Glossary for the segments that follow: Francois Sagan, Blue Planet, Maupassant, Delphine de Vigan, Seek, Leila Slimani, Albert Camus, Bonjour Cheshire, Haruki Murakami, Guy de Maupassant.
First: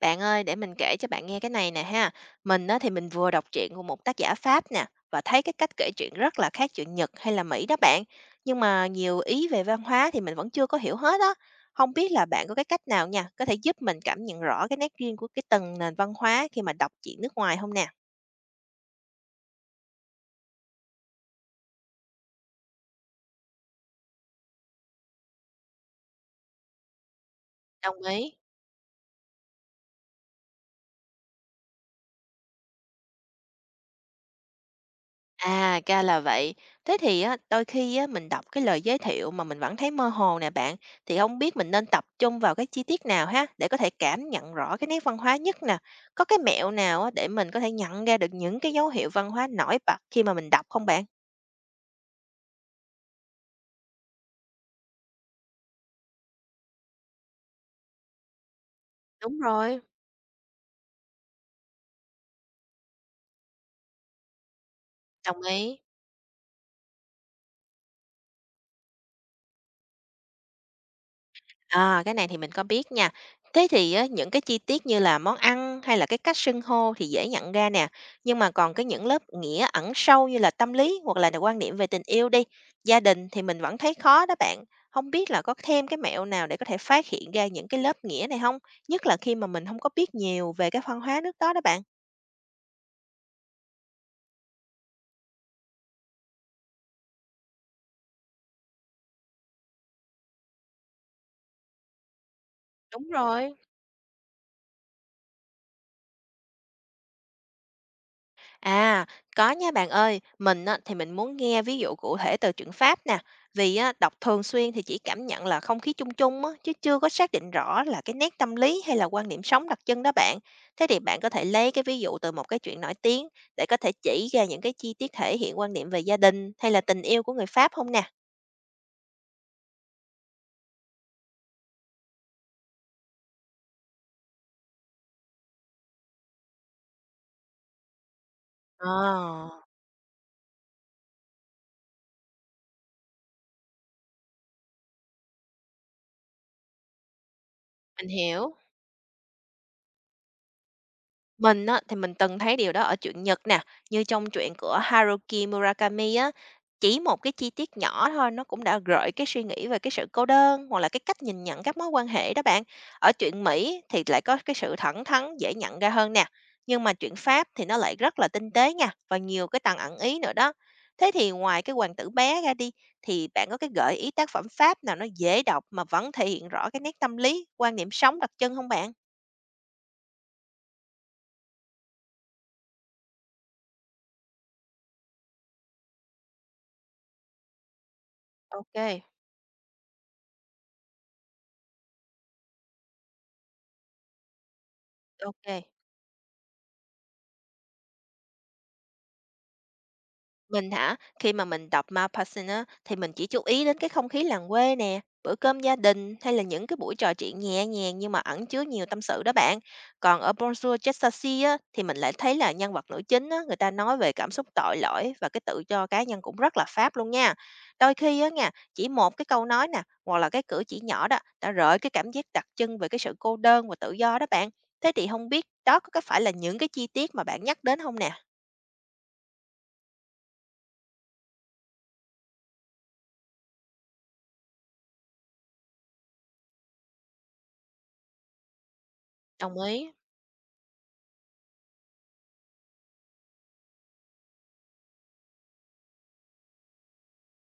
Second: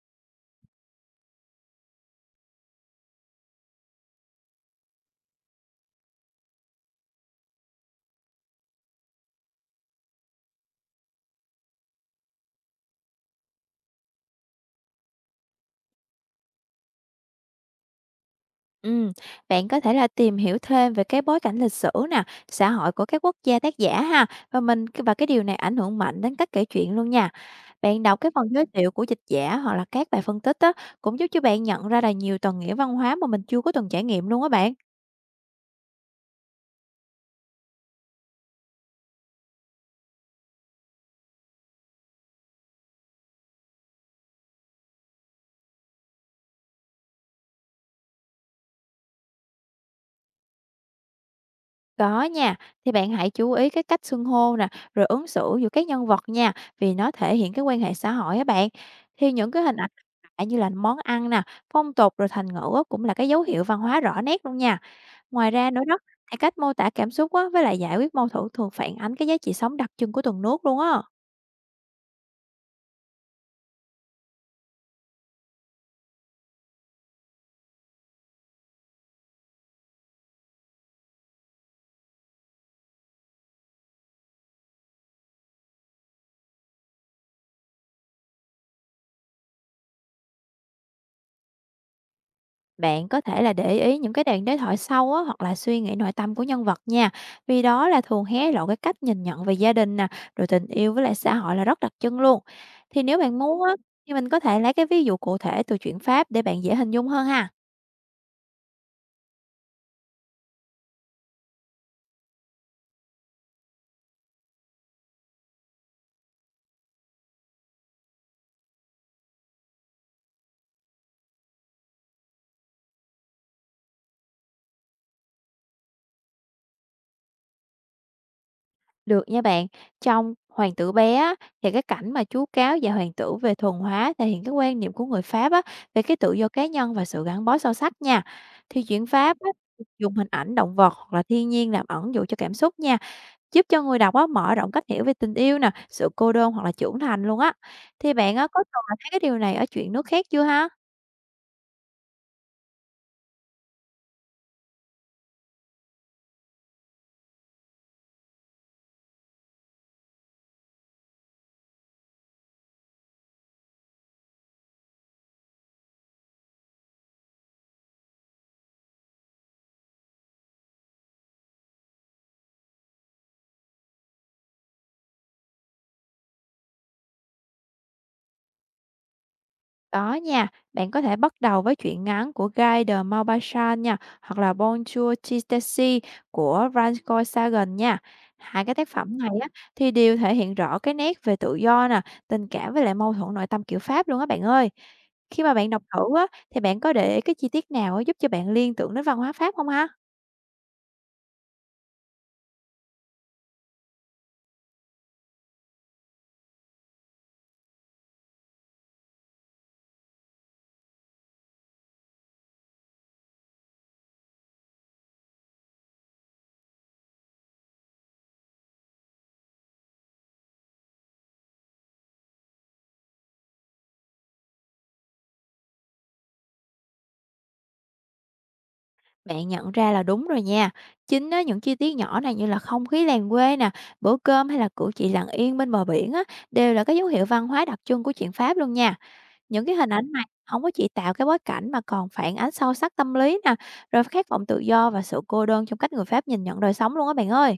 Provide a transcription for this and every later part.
Bạn ơi, để mình kể cho bạn nghe cái này nè ha. Mình á, thì mình vừa đọc truyện của một tác giả Pháp nè và thấy cái cách kể chuyện rất là khác truyện Nhật hay là Mỹ đó bạn. Nhưng mà nhiều ý về văn hóa thì mình vẫn chưa có hiểu hết đó. Không biết là bạn có cái cách nào nha, có thể giúp mình cảm nhận rõ cái nét riêng của cái từng nền văn hóa khi mà đọc truyện nước ngoài không nè? Ừm, Bạn có thể là tìm hiểu thêm về cái bối cảnh lịch sử nè, xã hội của các quốc gia tác giả ha và cái điều này ảnh hưởng mạnh đến cách kể chuyện luôn nha. Đồng Bạn đọc cái ý. phần giới thiệu của dịch giả hoặc là các bài phân tích á cũng giúp cho bạn nhận ra là nhiều tầng nghĩa văn hóa mà mình chưa có từng trải nghiệm luôn á bạn. À, ra là vậy. Thế thì á, đôi khi á, mình đọc cái lời giới thiệu mà mình vẫn thấy mơ hồ nè bạn, thì không biết mình nên tập trung vào cái chi tiết nào ha, để có thể cảm nhận rõ cái nét văn hóa nhất nè. Có cái mẹo nào á, để mình có thể nhận ra được những cái dấu hiệu văn hóa nổi bật khi mà mình đọc không bạn? Có nha, thì bạn hãy chú ý cái cách xưng hô nè, rồi ứng xử giữa các nhân vật nha, vì nó thể hiện cái quan hệ xã hội á bạn. Thì Đúng những cái hình rồi. ảnh như là món ăn nè, phong tục rồi thành ngữ á, cũng là cái dấu hiệu văn hóa rõ nét luôn nha. Đồng Ngoài ra ý. nữa đó, thì cách mô tả cảm xúc á, với lại giải quyết mâu thuẫn thường phản ánh cái giá trị sống đặc trưng của từng nước luôn á. À, cái này thì mình có biết nha. Thế thì á, những cái chi tiết như là món ăn hay là cái cách xưng hô thì dễ nhận ra nè, nhưng mà còn cái những lớp nghĩa ẩn sâu như là tâm lý hoặc là quan niệm về tình yêu đi, gia đình thì mình vẫn thấy khó đó bạn. Không biết là có thêm cái mẹo nào để có thể phát hiện ra những cái lớp nghĩa này không? Nhất là khi mà mình không có biết nhiều về cái văn hóa nước đó đó bạn. Bạn có thể là để ý những cái đoạn đối thoại sau á, hoặc là suy nghĩ nội tâm của nhân vật nha. Vì đó là thường hé lộ cái cách nhìn nhận về gia đình nè, rồi tình yêu với lại xã hội là rất đặc trưng luôn. Thì Đúng nếu bạn rồi. muốn á, thì mình có thể lấy cái ví dụ cụ thể từ chuyện Pháp để bạn dễ hình dung hơn ha. À, có nha bạn ơi, mình á, thì mình muốn nghe ví dụ cụ thể từ trường Pháp nè, vì á, đọc thường xuyên thì chỉ cảm nhận là không khí chung chung á, chứ chưa có xác định rõ là cái nét tâm lý hay là quan điểm sống đặc trưng đó bạn. Thế thì bạn có thể lấy cái ví dụ từ một cái chuyện nổi tiếng để có thể chỉ ra những cái chi tiết thể hiện quan điểm về gia đình hay là tình yêu của người Pháp không nè? Được nha bạn, trong Hoàng tử bé á, thì cái cảnh mà chú cáo và hoàng tử về thuần hóa thể hiện cái quan niệm của người Pháp á, về cái tự do cá nhân và sự gắn bó sâu sắc nha. Thì chuyện Pháp Ờ, á, dùng hình ảnh động vật hoặc là thiên nhiên làm ẩn dụ cho cảm xúc nha, giúp cho người đọc á, mở rộng cách hiểu về tình yêu nè, sự cô đơn hoặc là trưởng thành luôn á. mình Thì bạn á, hiểu. có từng là thấy cái điều này ở chuyện nước khác chưa ha? Mình á, thì mình từng thấy điều đó ở truyện Nhật nè, như trong truyện của Haruki Murakami á, chỉ một cái chi tiết nhỏ thôi nó cũng đã gợi cái suy nghĩ về cái sự cô đơn hoặc là cái cách nhìn nhận các mối quan hệ đó bạn. Ở truyện Mỹ thì lại có cái sự thẳng thắn dễ nhận ra hơn nè, nhưng mà truyện Pháp thì nó lại rất là tinh tế nha và nhiều cái tầng ẩn ý nữa đó. Thế thì ngoài cái hoàng tử bé ra đi thì bạn có cái gợi ý tác phẩm Pháp nào nó dễ đọc mà vẫn thể hiện rõ cái nét tâm lý, quan niệm sống đặc trưng không bạn? Đó nha, bạn có thể bắt đầu với truyện ngắn của Guy de Maupassant nha, hoặc là Bonjour Chistessy của Francois Sagan nha. Hai cái tác Ok, phẩm này á thì đều thể hiện rõ cái nét về tự do nè, tình cảm với lại mâu thuẫn nội tâm kiểu Pháp luôn á bạn ơi. Khi mà ok. bạn đọc thử á thì bạn có để ý cái chi tiết nào á giúp cho bạn liên tưởng đến văn hóa Pháp không ha? Mình hả? Khi mà mình đọc Maupassant á, thì mình chỉ chú ý đến cái không khí làng quê nè, bữa cơm gia đình hay là những cái buổi trò chuyện nhẹ nhàng nhưng mà ẩn chứa nhiều tâm sự đó bạn. Còn ở Bonjour Cheshire á, thì mình lại thấy là nhân vật nữ chính á, người ta nói về cảm xúc tội lỗi và cái tự do cá nhân cũng rất là Pháp luôn nha. Đôi khi á nha, chỉ một cái câu nói nè, hoặc là cái cử chỉ nhỏ đó đã gợi cái cảm giác đặc trưng về cái sự cô đơn và tự do đó bạn. Thế thì không biết đó có cái phải là những cái chi tiết mà bạn nhắc đến không nè? Bạn nhận ra là đúng rồi nha. Chính á, những chi tiết nhỏ này như là không khí làng quê nè, bữa cơm hay là cử chỉ lặng yên bên bờ biển á, đều là cái dấu hiệu văn hóa đặc trưng của chuyện Pháp luôn nha. Đồng Những cái ý. hình ảnh này không có chỉ tạo cái bối cảnh mà còn phản ánh sâu sắc tâm lý nè, rồi khát vọng tự do và sự cô đơn trong cách người Pháp nhìn nhận đời sống luôn á bạn ơi.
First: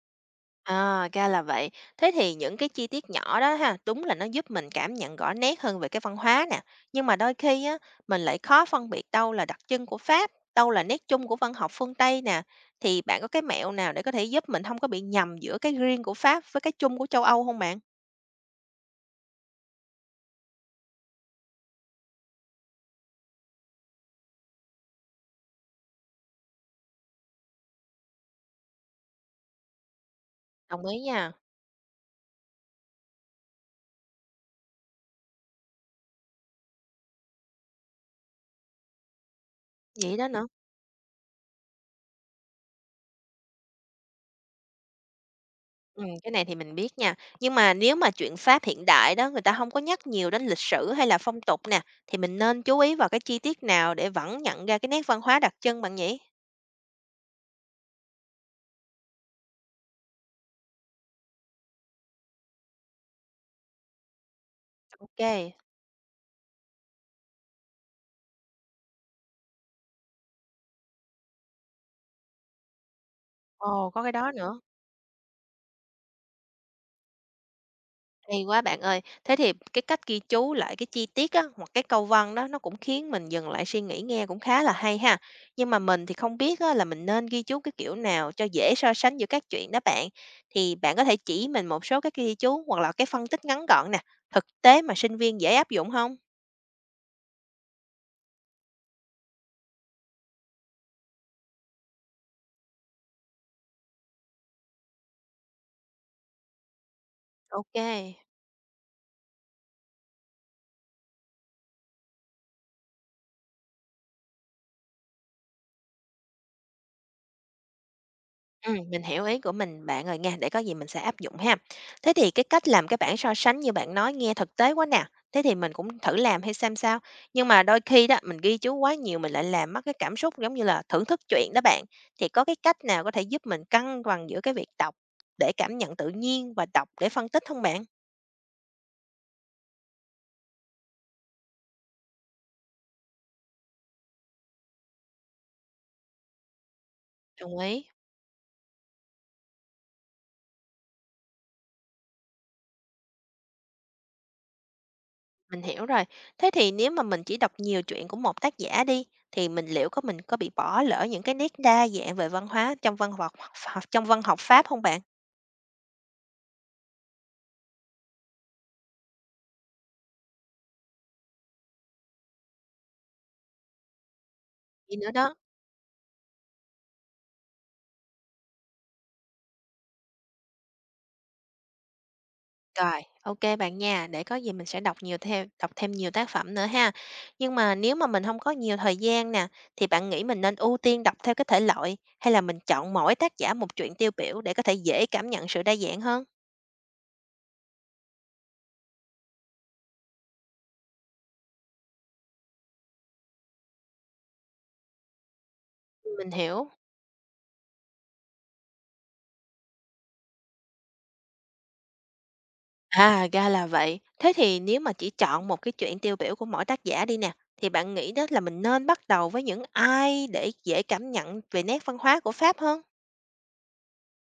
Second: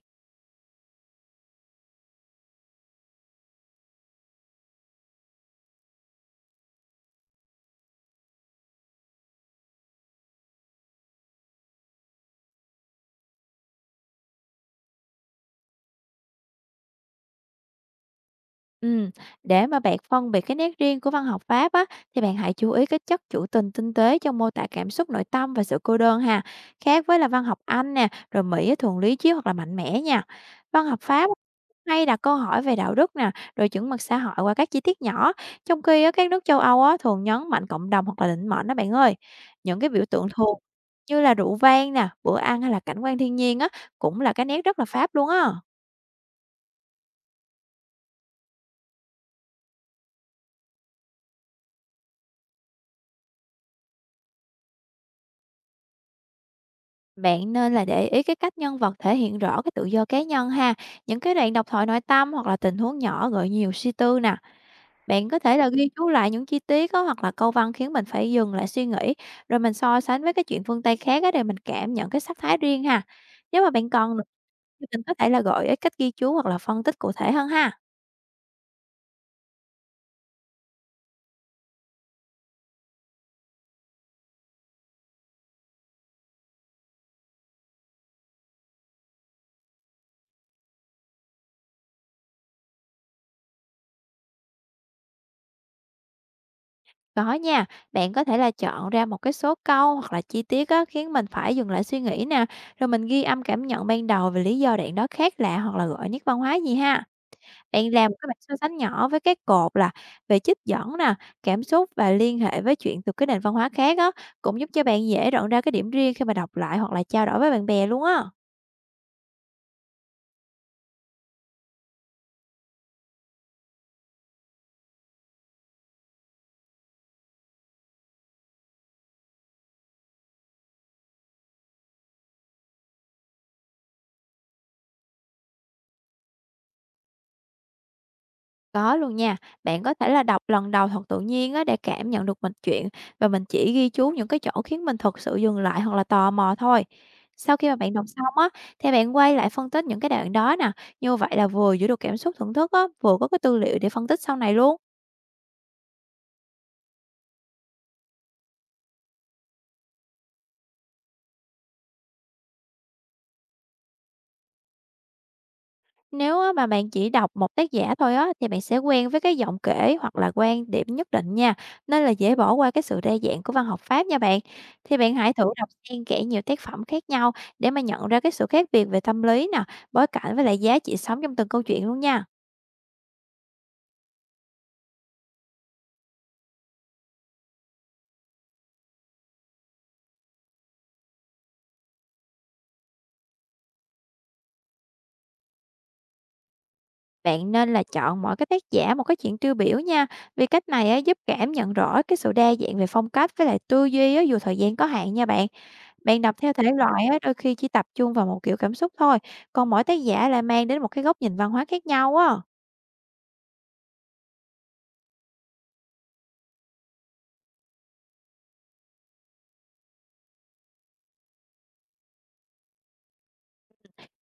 À, ra là vậy. Thế thì những cái chi tiết nhỏ đó ha, đúng là nó giúp mình cảm nhận rõ nét hơn về cái văn hóa nè. Nhưng mà đôi khi á, mình lại khó phân biệt đâu là đặc trưng của Pháp, đâu là nét chung của văn học phương Tây nè. Thì bạn có cái mẹo nào để có thể giúp mình không có bị nhầm giữa cái riêng của Pháp với cái chung của châu Âu không bạn? Ừm, để mà bạn phân biệt cái nét riêng của văn học Pháp á, thì bạn hãy chú ý cái chất trữ tình tinh tế trong mô tả cảm xúc nội tâm và sự cô đơn ha. Khác với là văn học Anh nè, rồi Mỹ á, thường lý trí hoặc là mạnh mẽ nha. Đồng Văn ý học Pháp nha. á, hay đặt câu hỏi về đạo đức nè, rồi chuẩn mực xã hội qua các chi tiết nhỏ. Trong khi á, các nước châu Âu á, thường nhấn mạnh cộng đồng hoặc là định mệnh đó bạn ơi. Những cái biểu Vậy tượng đó nữa. thuộc như là rượu vang nè, bữa ăn hay là cảnh quan thiên nhiên á, cũng là cái nét rất là Pháp luôn á. Ừ, cái này thì mình biết nha. Nhưng mà nếu mà chuyện Pháp hiện đại đó người ta không có nhắc nhiều đến lịch sử hay là phong tục nè, thì mình nên chú ý vào cái chi tiết nào để vẫn nhận ra cái nét văn hóa đặc trưng bạn nhỉ? Bạn nên là để ý cái cách nhân vật thể hiện rõ cái tự do cá nhân ha, những cái đoạn độc thoại nội tâm hoặc là tình huống nhỏ gợi nhiều suy tư nè. OK. Bạn Kê. có thể là ghi chú lại những chi tiết á, hoặc là câu văn khiến mình phải dừng lại suy nghĩ, rồi mình so sánh với cái chuyện phương Tây khác á, để mình cảm nhận cái sắc thái riêng ha. Nếu mà bạn Ồ, có cái còn nữa đó nữa. thì mình có thể là gợi ý cách ghi chú hoặc là phân tích cụ thể hơn ha. Hay quá bạn ơi. Thế thì cái cách ghi chú lại cái chi tiết á, hoặc cái câu văn đó nó cũng khiến mình dừng lại suy nghĩ, nghe cũng khá là hay ha. Nhưng mà mình thì không biết á là mình nên ghi chú cái kiểu nào cho dễ so sánh giữa các chuyện đó bạn. Thì bạn có thể chỉ mình một số cái ghi chú hoặc là cái phân tích ngắn gọn nè, thực tế mà sinh viên dễ áp dụng không? Có nha, bạn có thể là chọn ra một cái số câu hoặc là chi tiết á, khiến mình phải dừng lại suy nghĩ nè, rồi mình ghi âm cảm nhận ban đầu về lý do đoạn đó khác lạ hoặc là gợi nét văn hóa gì ha. Bạn làm OK. các bạn so sánh nhỏ với các cột là về trích dẫn nè, cảm xúc và liên hệ với chuyện từ cái nền văn hóa khác á, cũng giúp cho bạn dễ nhận ra cái điểm riêng khi mà đọc lại hoặc là trao đổi với bạn bè luôn á. Mình hiểu ý của mình bạn rồi nha, để có gì mình sẽ áp dụng ha. Thế thì cái cách làm cái bảng so sánh như bạn nói nghe thực tế quá nè, thế thì mình cũng thử làm hay xem sao. Nhưng mà đôi khi đó, mình ghi chú quá nhiều mình lại làm mất cái cảm xúc giống như là thưởng thức chuyện đó bạn. Thì có cái cách nào có thể giúp mình cân bằng giữa cái việc đọc để cảm nhận tự nhiên và đọc để phân tích không bạn? Có luôn nha, bạn có thể là đọc lần đầu thật tự nhiên á để cảm nhận được mạch truyện và mình chỉ ghi chú những cái chỗ khiến mình thật sự dừng lại hoặc là tò mò thôi. Sau Đồng khi mà ý, bạn đọc xong á, thì bạn quay lại phân tích những cái đoạn đó nè, như vậy là vừa giữ được cảm xúc thưởng thức á, vừa có cái tư liệu để phân tích sau này luôn. mình hiểu rồi. Thế thì nếu mà mình chỉ đọc nhiều chuyện của một tác giả đi, thì mình liệu có mình có bị bỏ lỡ những cái nét đa dạng về văn hóa trong văn học Pháp không bạn? Nếu á mà bạn chỉ đọc một tác giả thôi á, thì bạn sẽ quen với cái giọng kể hoặc là quan điểm nhất định nha, nên là dễ bỏ qua cái sự đa dạng của văn học Pháp nha bạn. Gì Thì nữa bạn hãy đó. thử đọc xen kẽ nhiều tác phẩm khác nhau để mà nhận ra cái sự khác biệt về tâm lý nè, bối cảnh với lại giá trị sống trong từng câu chuyện luôn nha. Rồi, ok bạn nha, để có gì mình sẽ đọc thêm nhiều tác phẩm nữa ha. Nhưng mà nếu mà mình không có nhiều thời gian nè, thì bạn nghĩ mình nên ưu tiên đọc theo cái thể loại, hay là mình chọn mỗi tác giả một truyện tiêu biểu để có thể dễ cảm nhận sự đa dạng hơn? Bạn nên là chọn mỗi cái tác giả một cái chuyện tiêu biểu nha, vì cách này á, giúp cảm nhận rõ cái sự đa dạng về phong cách với lại tư duy á, dù thời gian có hạn nha bạn. Bạn Mình đọc theo thể hiểu. loại á, đôi khi chỉ tập trung vào một kiểu cảm xúc thôi, còn mỗi tác giả lại mang đến một cái góc nhìn văn hóa khác nhau á. À, ra là vậy. Thế thì nếu mà chỉ chọn một cái truyện tiêu biểu của mỗi tác giả đi nè, thì bạn nghĩ đó là mình nên bắt đầu với những ai để dễ cảm nhận về nét văn hóa của Pháp hơn?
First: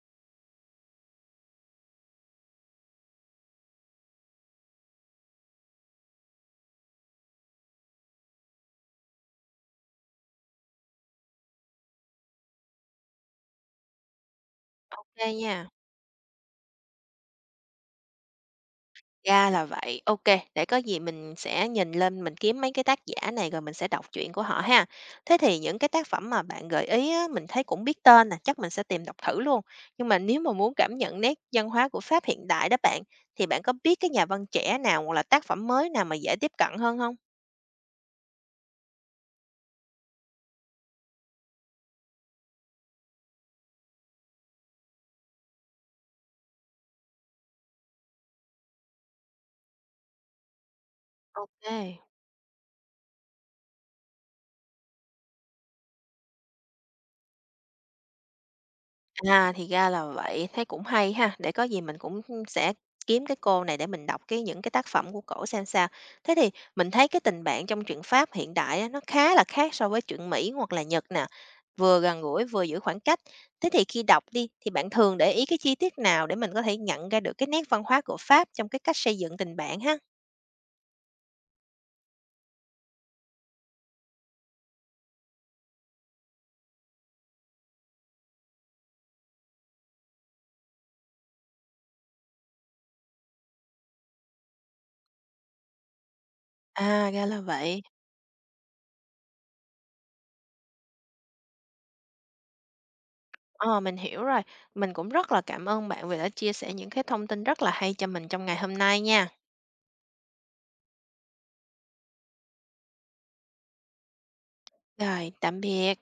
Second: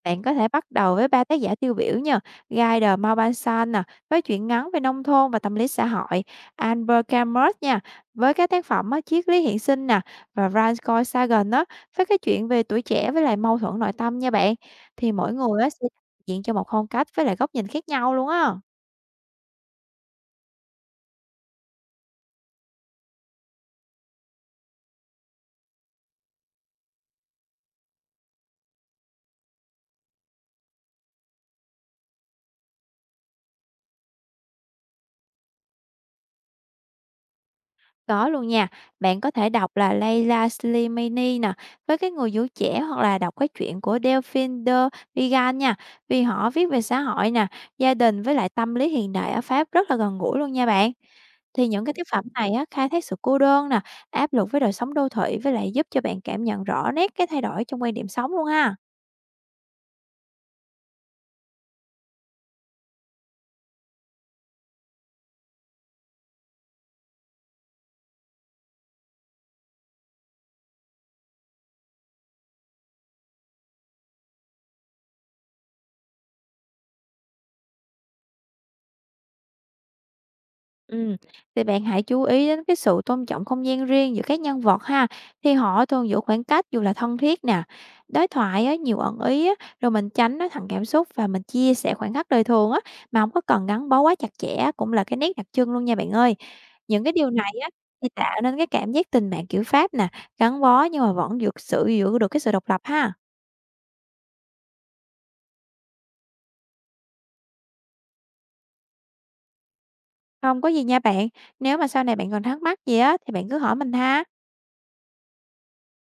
Bạn có thể bắt đầu với ba tác giả tiêu biểu nha: Guy de Maupassant nè, với chuyện ngắn về nông thôn và tâm lý xã hội, Albert Camus nha, với các tác phẩm á, triết lý hiện sinh nè, và Francois Sagan á, với cái chuyện về tuổi trẻ với lại mâu thuẫn nội tâm nha bạn. Thì Ô mỗi nha. người á, sẽ diện cho một phong cách với lại góc nhìn khác nhau luôn á. Ra là vậy. Ok, để có gì mình sẽ nhìn lên mình kiếm mấy cái tác giả này rồi mình sẽ đọc truyện của họ ha. Thế thì những cái tác phẩm mà bạn gợi ý á, mình thấy cũng biết tên nè, chắc mình sẽ tìm đọc thử luôn. Nhưng mà nếu mà muốn cảm nhận nét văn hóa của Pháp hiện đại đó bạn, thì bạn có biết cái nhà văn trẻ nào hoặc là tác phẩm mới nào mà dễ tiếp cận hơn không? Có luôn nha, bạn có thể đọc là Leila Slimani nè, với cái người vũ trẻ, hoặc là đọc cái chuyện của Delphine de Vigan nha, vì họ viết về xã hội nè, gia đình với lại tâm lý hiện đại ở Pháp rất là gần gũi luôn nha bạn. Thì những cái Ok. tác phẩm này á, khai thác sự cô đơn nè, áp lực với đời sống đô thị với lại giúp cho bạn cảm nhận rõ nét cái thay đổi trong quan điểm sống luôn ha. À, thì ra là vậy, thấy cũng hay ha, để có gì mình cũng sẽ kiếm cái cô này để mình đọc cái những cái tác phẩm của cổ xem sao. Thế thì mình thấy cái tình bạn trong truyện Pháp hiện đại á, nó khá là khác so với truyện Mỹ hoặc là Nhật nè, vừa gần gũi vừa giữ khoảng cách. Thế thì khi đọc đi thì bạn thường để ý cái chi tiết nào để mình có thể nhận ra được cái nét văn hóa của Pháp trong cái cách xây dựng tình bạn ha? Ừm, thì bạn hãy chú ý đến cái sự tôn trọng không gian riêng giữa các nhân vật ha, thì họ thường giữ khoảng cách dù là thân thiết nè. Đối thoại á, nhiều ẩn ý á, rồi mình tránh nói thẳng cảm xúc và mình chia sẻ khoảnh khắc đời thường á, mà không có cần gắn bó quá chặt chẽ cũng là cái nét đặc trưng luôn nha bạn ơi. Những À, cái ra điều là này á, vậy. thì tạo nên cái cảm giác tình bạn kiểu Pháp nè, gắn bó nhưng mà vẫn giữ được cái sự độc lập ha. Ờ, mình hiểu rồi. Mình cũng rất là cảm ơn bạn vì đã chia sẻ những cái thông tin rất là hay cho mình trong ngày hôm nay nha. Không có gì nha bạn, nếu mà sau này bạn còn thắc mắc gì á, thì bạn cứ hỏi mình ha. Rồi, tạm biệt.